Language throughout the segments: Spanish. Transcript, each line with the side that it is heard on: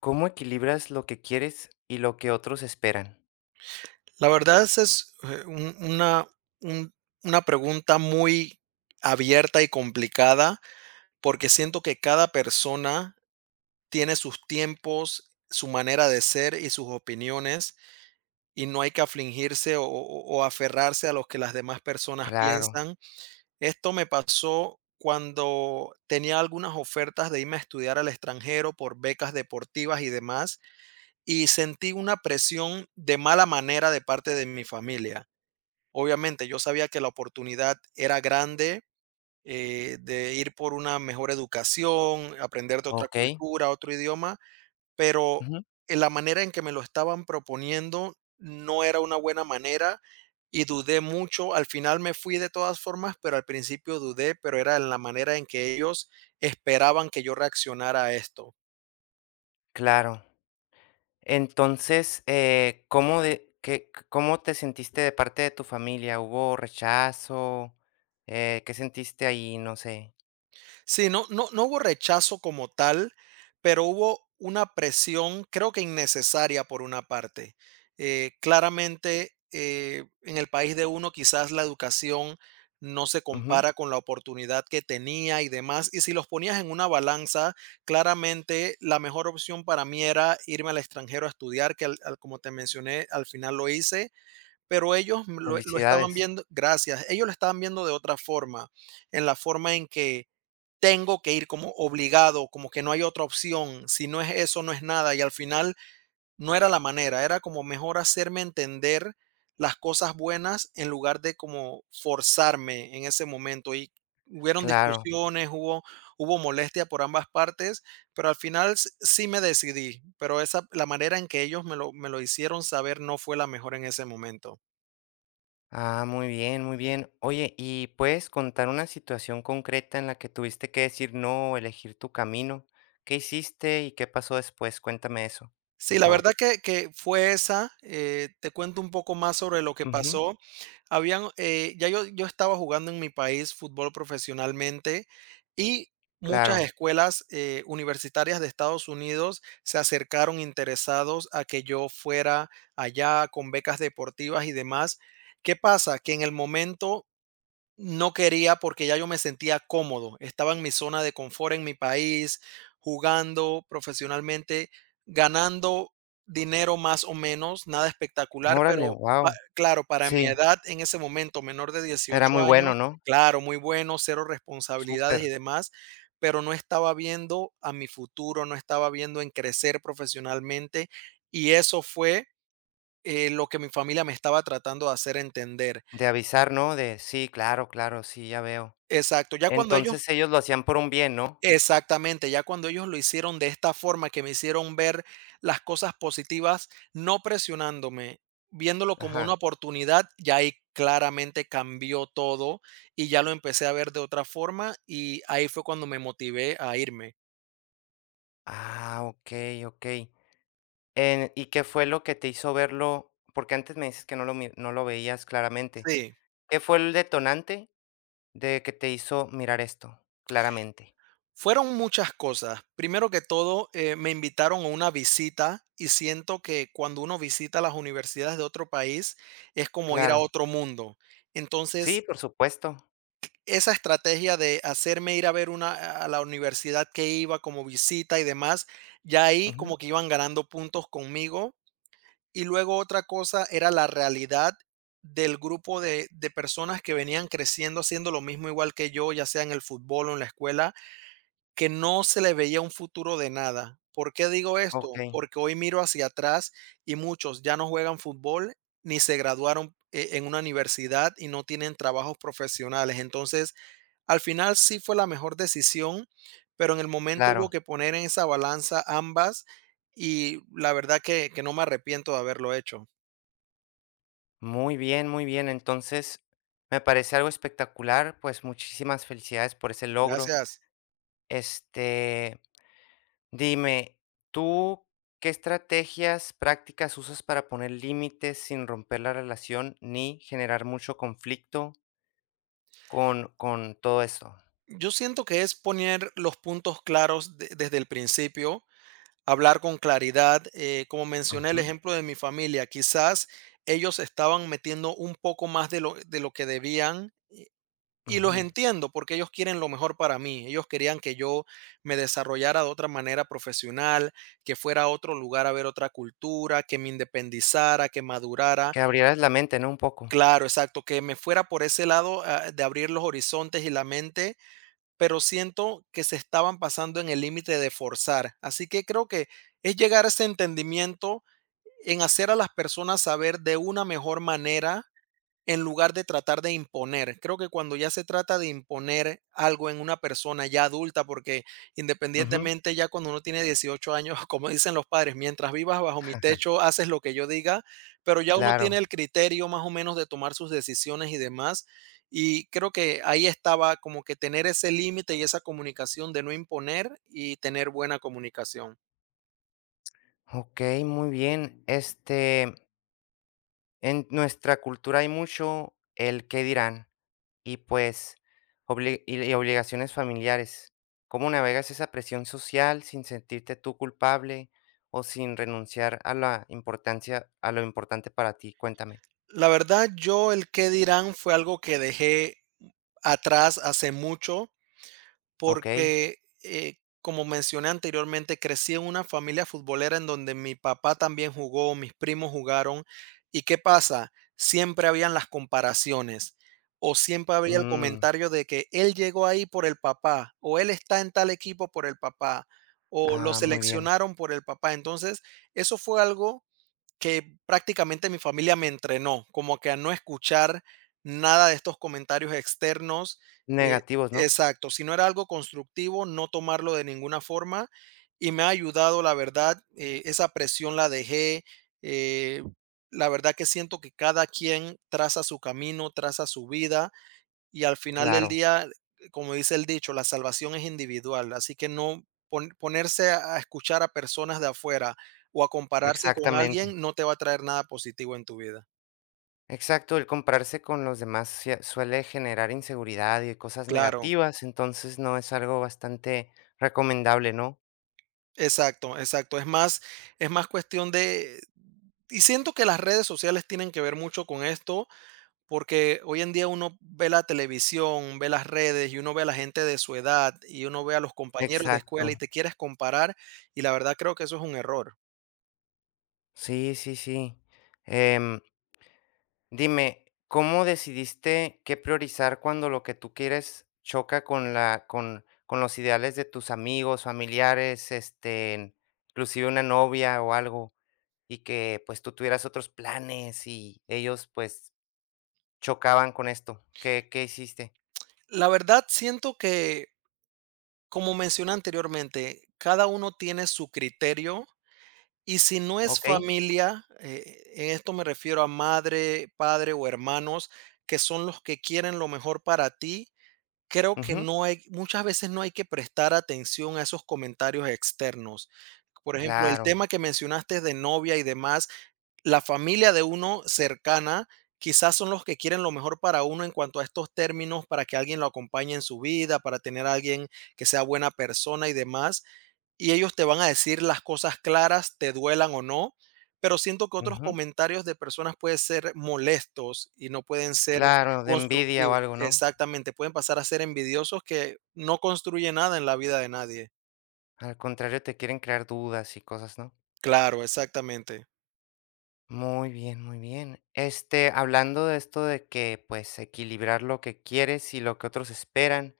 left: ¿Cómo equilibras lo que quieres y lo que otros esperan?
right: La verdad es un una pregunta muy abierta y complicada, porque siento que cada persona tiene sus tiempos, su manera de ser y sus opiniones, y no hay que afligirse o aferrarse a lo que las demás personas
left: Claro,
right: piensan. Esto me pasó cuando tenía algunas ofertas de irme a estudiar al extranjero por becas deportivas y demás, y sentí una presión de mala manera de parte de mi familia. Obviamente, yo sabía que la oportunidad era grande, de ir por una mejor educación, aprender de otra
left: okey,
right: cultura, otro idioma, pero
left: ujú,
right: en la manera en que me lo estaban proponiendo no era una buena manera y dudé mucho. Al final me fui de todas formas, pero al principio dudé, pero era en la manera en que ellos esperaban que yo reaccionara a esto.
left: claro. Entonces, ¿cómo de qué cómo te sentiste de parte de tu familia? ¿Hubo rechazo? ¿Qué sentiste ahí? No sé.
right: Sí, no hubo rechazo como tal, pero hubo una presión, creo que innecesaria por una parte. Claramente, en el país de uno quizás la educación no se
left: Ujú,
right: compara con la oportunidad que tenía y demás, y si los ponías en una balanza, claramente la mejor opción para mí era irme al extranjero a estudiar, que al como te mencioné, al final lo hice, pero ellos lo estaban
left: felicidades.
right: viendo gracias, ellos lo estaban viendo de otra forma, en la forma en que tengo que ir como obligado, como que no hay otra opción, si no es eso, no es nada. Y al final no era la manera, era como mejor hacerme entender las cosas buenas en lugar de como forzarme en ese momento. Y hubieron
left: Claro.
right: discusiones, hubo, hubo molestia por ambas partes, pero al final sí me decidí, pero esa, la manera en que ellos me lo hicieron saber no fue la mejor en ese momento.
left: Ah, muy bien, muy bien. Oye, ¿y puedes contar una situación concreta en la que tuviste que decir no o elegir tu camino? ¿Qué hiciste y qué pasó después? Cuéntame eso,
right: Sí,
left: por
right: la
left: favor.
right: verdad que fue esa, te cuento un poco más sobre lo que
left: Ujú,
right: pasó. Habían, ya yo estaba jugando en mi país fútbol profesionalmente y muchas
left: claro.
right: escuelas, universitarias de Estados Unidos se acercaron interesados a que yo fuera allá con becas deportivas y demás. ¿Qué pasa? Que en el momento no quería porque ya yo me sentía cómodo, estaba en mi zona de confort en mi país, jugando profesionalmente, ganando dinero más o menos, nada espectacular,
left: Órale,
right: pero pa
left: wow.
right: claro, para mi
left: Sí,
right: edad en ese momento, menor de
left: era
right: 18
left: muy
right: años,
left: bueno, ¿no?
right: claro, muy bueno, cero responsabilidades
left: Súper.
right: y demás, pero no estaba viendo a mi futuro, no estaba viendo en crecer profesionalmente, y eso fue, lo que mi familia me estaba tratando de hacer entender.
left: De avisar, ¿no? De sí, claro, claro, sí, ya veo.
right: Exacto, ya cuando ellos
left: Entonces ellos lo hacían por un bien, ¿no?
right: Exactamente, ya cuando ellos lo hicieron de esta forma, que me hicieron ver las cosas positivas, no presionándome, viéndolo como una
left: Ajá.
right: oportunidad, ya ahí claramente cambió todo y ya lo empecé a ver de otra forma y ahí fue cuando me motivé a irme.
left: Ah, okey, okey. En ¿y qué fue lo que te hizo verlo? Porque antes me dices que no lo veías claramente.
right: Sí,
left: ¿Qué fue el detonante de que te hizo mirar esto claramente?
right: fueron muchas cosas. Primero que todo, me invitaron a una visita y siento que cuando uno visita las universidades de otro país es como ir a
left: Claro.
right: otro mundo.
left: Sí,
right: Entonces,
left: por supuesto.
right: esa estrategia de hacerme ir a ver una a la universidad que iba como visita y demás, ya ahí
left: Ujú.
right: como que iban ganando puntos conmigo. Y luego otra cosa era la realidad del grupo de personas que venían creciendo haciendo lo mismo igual que yo, ya sea en el fútbol o en la escuela, que no se les veía un futuro de nada. ¿Por qué digo esto?
left: Okey,
right: Porque hoy miro hacia atrás y muchos ya no juegan fútbol ni se graduaron, en una universidad y no tienen trabajos profesionales. Entonces al final sí fue la mejor decisión, pero en el momento hubo
left: claro.
right: que poner en esa balanza ambas y la verdad que no me arrepiento de haberlo hecho.
left: Muy bien, muy bien. Entonces, me parece algo espectacular, pues muchísimas felicidades por ese logro.
right: Gracias.
left: Este, dime, ¿tú qué estrategias prácticas usas para poner límites sin romper la relación ni generar mucho conflicto con todo esto?
right: Yo siento que es poner los puntos claros desde el principio, hablar con claridad. Como mencioné el
left: Ujú,
right: ejemplo de mi familia, quizás ellos estaban metiendo un poco más de lo que debían. Y los
left: ujú.
right: entiendo porque ellos quieren lo mejor para mí. Ellos querían que yo me desarrollara de otra manera profesional, que fuera a otro lugar a ver otra cultura, que me independizara, que madurara.
left: ¿Que abrieras la mente, ¿no? Un poco.
right: Claro, exacto, que me fuera por ese lado de abrir los horizontes y la mente, pero siento que se estaban pasando en el límite de forzar. Así que creo que es llegar a ese entendimiento en hacer a las personas saber de una mejor manera en lugar de tratar de imponer. Creo que cuando ya se trata de imponer algo en una persona ya adulta, porque
left: Ujú,
right: independientemente ya cuando uno tiene 18 años, como dicen los padres, mientras vivas bajo mi techo, haces lo que yo diga, pero ya uno tiene
left: claro.
right: el criterio más o menos de tomar sus decisiones y demás. Y creo que ahí estaba como que tener ese límite y esa comunicación de no imponer y tener buena comunicación.
left: Ok, muy bien. Este, en nuestra cultura hay mucho el qué dirán. Y pues y obligaciones familiares. ¿Cómo navegas esa presión social sin sentirte tú culpable o sin renunciar a la importancia, a lo importante para ti? Cuéntame.
right: La verdad, yo el qué dirán fue algo que dejé atrás hace mucho.
left: Ok.
right: Porque, como mencioné anteriormente, crecí en una familia futbolera en donde mi papá también jugó, mis primos jugaron. ¿Y qué pasa? Siempre habían las comparaciones o siempre había el
left: Mm,
right: comentario de que él llegó ahí por el papá o él está en tal equipo por el papá o lo
left: ah, muy bien.
right: seleccionaron por el papá. Entonces, eso fue algo que prácticamente mi familia me entrenó, como que a no escuchar nada de estos comentarios externos. eh,
left: Negativos, ¿no?
right: exacto, si no era algo constructivo, no tomarlo de ninguna forma. Y me ha ayudado, la verdad, esa presión la dejé. eh, la verdad que siento que cada quien traza su camino, traza su vida y al final del
left: Claro,
right: día, como dice el dicho, la salvación es individual, así que no ponerse a escuchar a personas de afuera o a compararse con
left: exactamente.
right: alguien no te va a traer nada positivo en tu vida.
left: Exacto, el compararse con los demás suele generar inseguridad y cosas
right: Claro,
left: negativas, entonces no es algo bastante recomendable, ¿no?
right: exacto, exacto. Es más cuestión de... Y siento que las redes sociales tienen que ver mucho con esto, porque hoy en día uno ve la televisión, ve las redes y uno ve a la gente de su edad y uno ve a los compañeros de
left: Exacto.
right: escuela y te quieres comparar y la verdad creo que eso es un error.
left: Sí, sí, sí. Em, dime, ¿cómo decidiste qué priorizar cuando lo que tú quieres choca con la, con los ideales de tus amigos, familiares, este, inclusive una novia o algo, y que pues tú tuvieras otros planes y ellos pues chocaban con esto? ¿Qué, qué hiciste?
right: La verdad, siento que, como mencioné anteriormente, cada uno tiene su criterio y si no es
left: ¿Ok?
right: familia, en esto me refiero a madre, padre o hermanos, que son los que quieren lo mejor para ti, creo que
left: Ujú,
right: no hay, muchas veces no hay que prestar atención a esos comentarios externos. Por ejemplo, el
left: claro.
right: tema que mencionaste de novia y demás, la familia de uno cercana quizás son los que quieren lo mejor para uno en cuanto a estos términos, para que alguien lo acompañe en su vida, para tener a alguien que sea buena persona y demás. Y ellos te van a decir las cosas claras, te duelan o no. Pero siento que otros
left: Ujú,
right: comentarios de personas pueden ser molestos y no pueden ser
left: claro, de envidia o
right: constructivos.
left: algo, ¿no?
right: Exactamente, pueden pasar a ser envidiosos que no construye nada en la vida de nadie.
left: Al contrario, te quieren crear dudas y cosas, ¿no?
right: Claro, exactamente.
left: Muy bien, muy bien. Este, hablando de esto de que, pues, equilibrar lo que quieres y lo que otros esperan,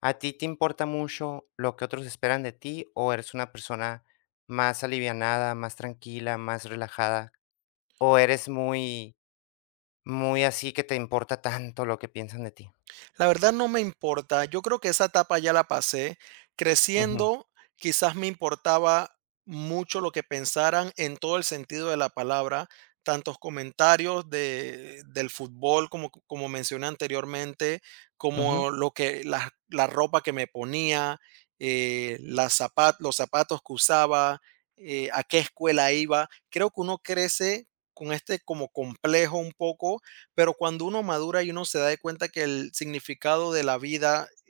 left: ¿a ti te importa mucho lo que otros esperan de ti o eres una persona más alivianada, más tranquila, más relajada? ¿O eres muy, muy así que te importa tanto lo que piensan de ti?
right: La verdad no me importa. Yo creo que esa etapa ya la pasé.
left: Ujú,
right: Creciendo, quizás me importaba mucho lo que pensaran en todo el sentido de la palabra, tantos comentarios del fútbol, como, como mencioné anteriormente,
left: ujú.
right: como lo que la ropa que me ponía, los zapatos que usaba, a qué escuela iba. Creo que uno crece con este como complejo un poco, pero cuando uno madura y uno se da de cuenta que el significado de la vida y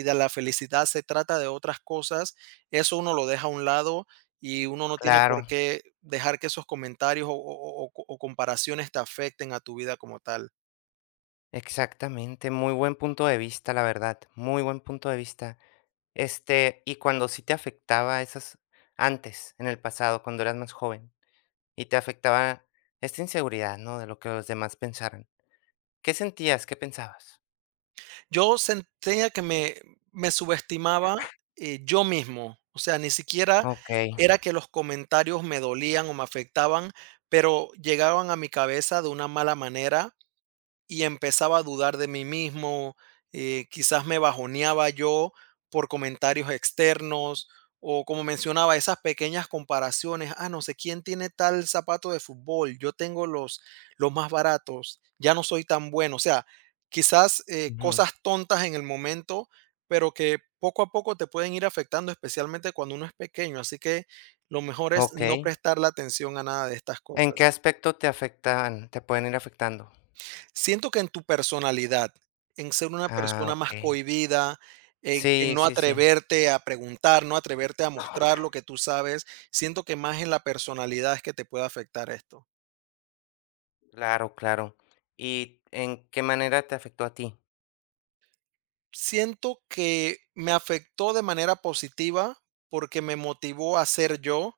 right: y de la felicidad se trata de otras cosas, eso uno lo deja a un lado y uno no tiene por
left: Claro,
right: qué dejar que esos comentarios o comparaciones te afecten a tu vida como tal.
left: exactamente. Muy buen punto de vista, la verdad. Muy buen punto de vista. Este, y cuando sí te afectaba esas antes, en el pasado, cuando eras más joven, y te afectaba esta inseguridad, ¿no? De lo que los demás pensaran. ¿Qué sentías? ¿Qué pensabas?
right: Yo sentía que me subestimaba yo mismo, o sea, ni siquiera
left: Okey,
right: era que los comentarios me dolían o me afectaban, pero llegaban a mi cabeza de una mala manera y empezaba a dudar de mí mismo, quizás me bajoneaba yo por comentarios externos o como mencionaba, esas pequeñas comparaciones, ah, no sé quién tiene tal zapato de fútbol, yo tengo los más baratos, ya no soy tan bueno, o sea, quizás
left: ujú,
right: cosas tontas en el momento, pero que poco a poco te pueden ir afectando, especialmente cuando uno es pequeño, así que lo mejor es no
left: okey.
right: prestarle atención a nada de estas
left: ¿En
right: cosas.
left: qué aspecto te afectan te pueden ir afectando?
right: Siento que en tu personalidad, en ser una
left: Ah,
right: persona más
left: okey.
right: cohibida, en
left: Sí,
right: no
left: sí, sí.
right: atreverte a preguntar, no atreverte a mostrar lo que tú sabes, siento que más en la personalidad es que te puede afectar esto.
left: Claro, claro. ¿Y en qué manera te afectó a ti?
right: Siento que me afectó de manera positiva porque me motivó a ser yo,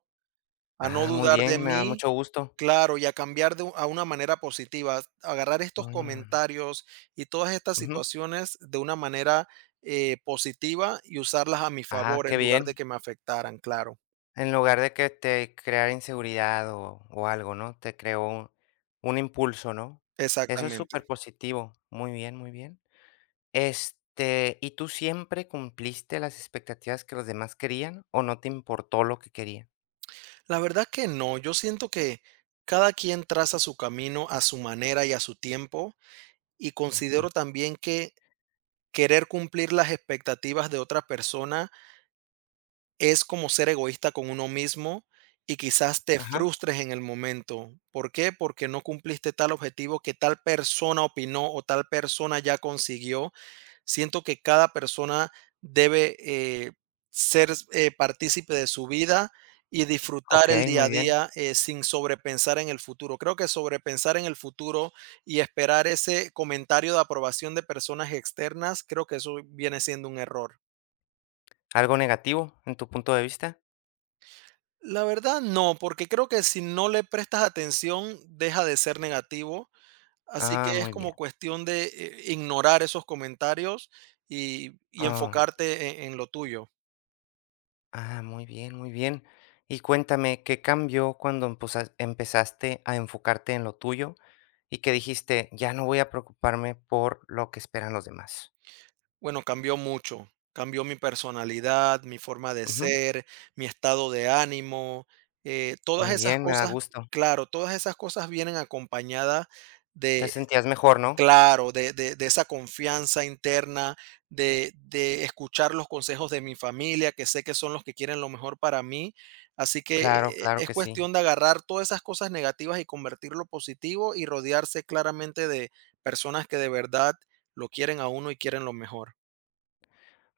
right: a no
left: Ah, muy
right: dudar de
left: bien, me da
right: mí.
left: mucho gusto.
right: Claro, y a cambiar a una manera positiva, agarrar estos
left: Mm,
right: comentarios y todas estas
left: ujú.
right: situaciones de una manera positiva y usarlas a mi
left: Ah,
right: favor
left: qué
right: en lugar de
left: bien.
right: que me afectaran, claro,
left: En lugar de que te creara inseguridad o algo, ¿no? Te creó un impulso, ¿no? Eso es
right: exactamente.
left: súper positivo. Muy bien, muy bien. Este, ¿y tú siempre cumpliste las expectativas que los demás querían o no te importó lo que querían?
right: La verdad que no, yo siento que cada quien traza su camino a su manera y a su tiempo, y
left: Ujú.
right: considero también que querer cumplir las expectativas de otra persona es como ser egoísta con uno mismo y quizás te
left: Ajá,
right: frustres en el momento. ¿Por qué? Porque no cumpliste tal objetivo que tal persona opinó o tal persona ya consiguió. Siento que cada persona debe ser partícipe de su vida y disfrutar el
left: okey,
right: día
left: muy
right: a
left: bien.
right: día sin sobrepensar en el futuro. Creo que sobrepensar en el futuro y esperar ese comentario de aprobación de personas externas, creo que eso viene siendo un error.
left: ¿Algo negativo en tu punto de vista?
right: La verdad, no, porque creo que si no le prestas atención, deja de ser negativo. Así
left: Ah,
right: que es
left: muy bien.
right: como cuestión de ignorar esos comentarios y
left: Ah.
right: enfocarte en lo tuyo.
left: Ah, muy bien, muy bien. Y cuéntame, ¿qué cambió cuando empezaste a enfocarte en lo tuyo y que dijiste, ya no voy a preocuparme por lo que esperan los demás?
right: Bueno, cambió mucho. Cambió mi personalidad, mi forma de
left: Ujú,
right: ser, mi estado de ánimo. Todas
left: muy
right: esas
left: bien, me da
right: cosas,
left: gusto.
right: claro, todas esas cosas vienen acompañadas.
left: Te sentías mejor, ¿no?
right: Claro, de esa confianza interna, de escuchar los consejos de mi familia, que sé que son los que quieren lo mejor para mí. Así que
left: Claro, claro
right: es
left: que sí.
right: cuestión de agarrar todas esas cosas negativas y convertirlo positivo y rodearse claramente de personas que de verdad lo quieren a uno y quieren lo mejor.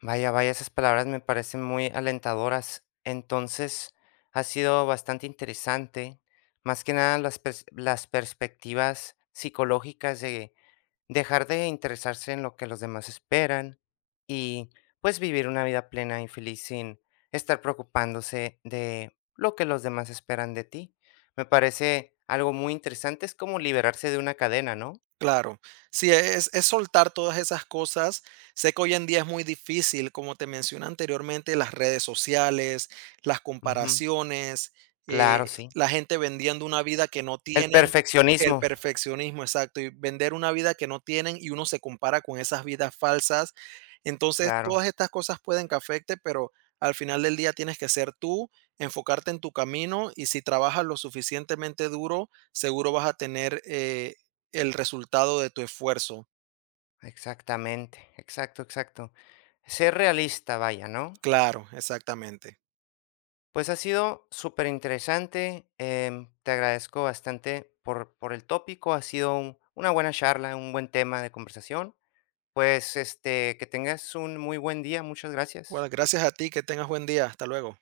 left: Vaya, vaya, esas palabras me parecen muy alentadoras. Entonces, ha sido bastante interesante, más que nada las, las perspectivas psicológicas de dejar de interesarse en lo que los demás esperan y pues vivir una vida plena y feliz sin estar preocupándose de lo que los demás esperan de ti. Me parece algo muy interesante, es como liberarse de una cadena, ¿no?
right: Claro, sí, es soltar todas esas cosas. Sé que hoy en día es muy difícil, como te mencioné anteriormente, las redes sociales, las
left: Ujú,
right: comparaciones,
left: claro, sí.
right: la gente vendiendo una vida que no
left: El
right: tienen, el
left: perfeccionismo,
right: perfeccionismo, exacto, y vender una vida que no tienen y uno se compara con esas vidas falsas. Entonces,
left: claro.
right: todas estas cosas pueden que afecte, pero al final del día tienes que ser tú, enfocarte en tu camino y si trabajas lo suficientemente duro, seguro vas a tener... el resultado de tu esfuerzo.
left: Exactamente, exacto, exacto. Ser realista, vaya, ¿no?
right: Claro, exactamente.
left: Pues ha sido súper interesante. Te agradezco bastante por el tópico. Ha sido una buena charla, un buen tema de conversación. Pues este, que tengas un muy buen día. Muchas
right: Bueno,
left: gracias.
right: gracias a ti, que tengas buen día. Hasta luego.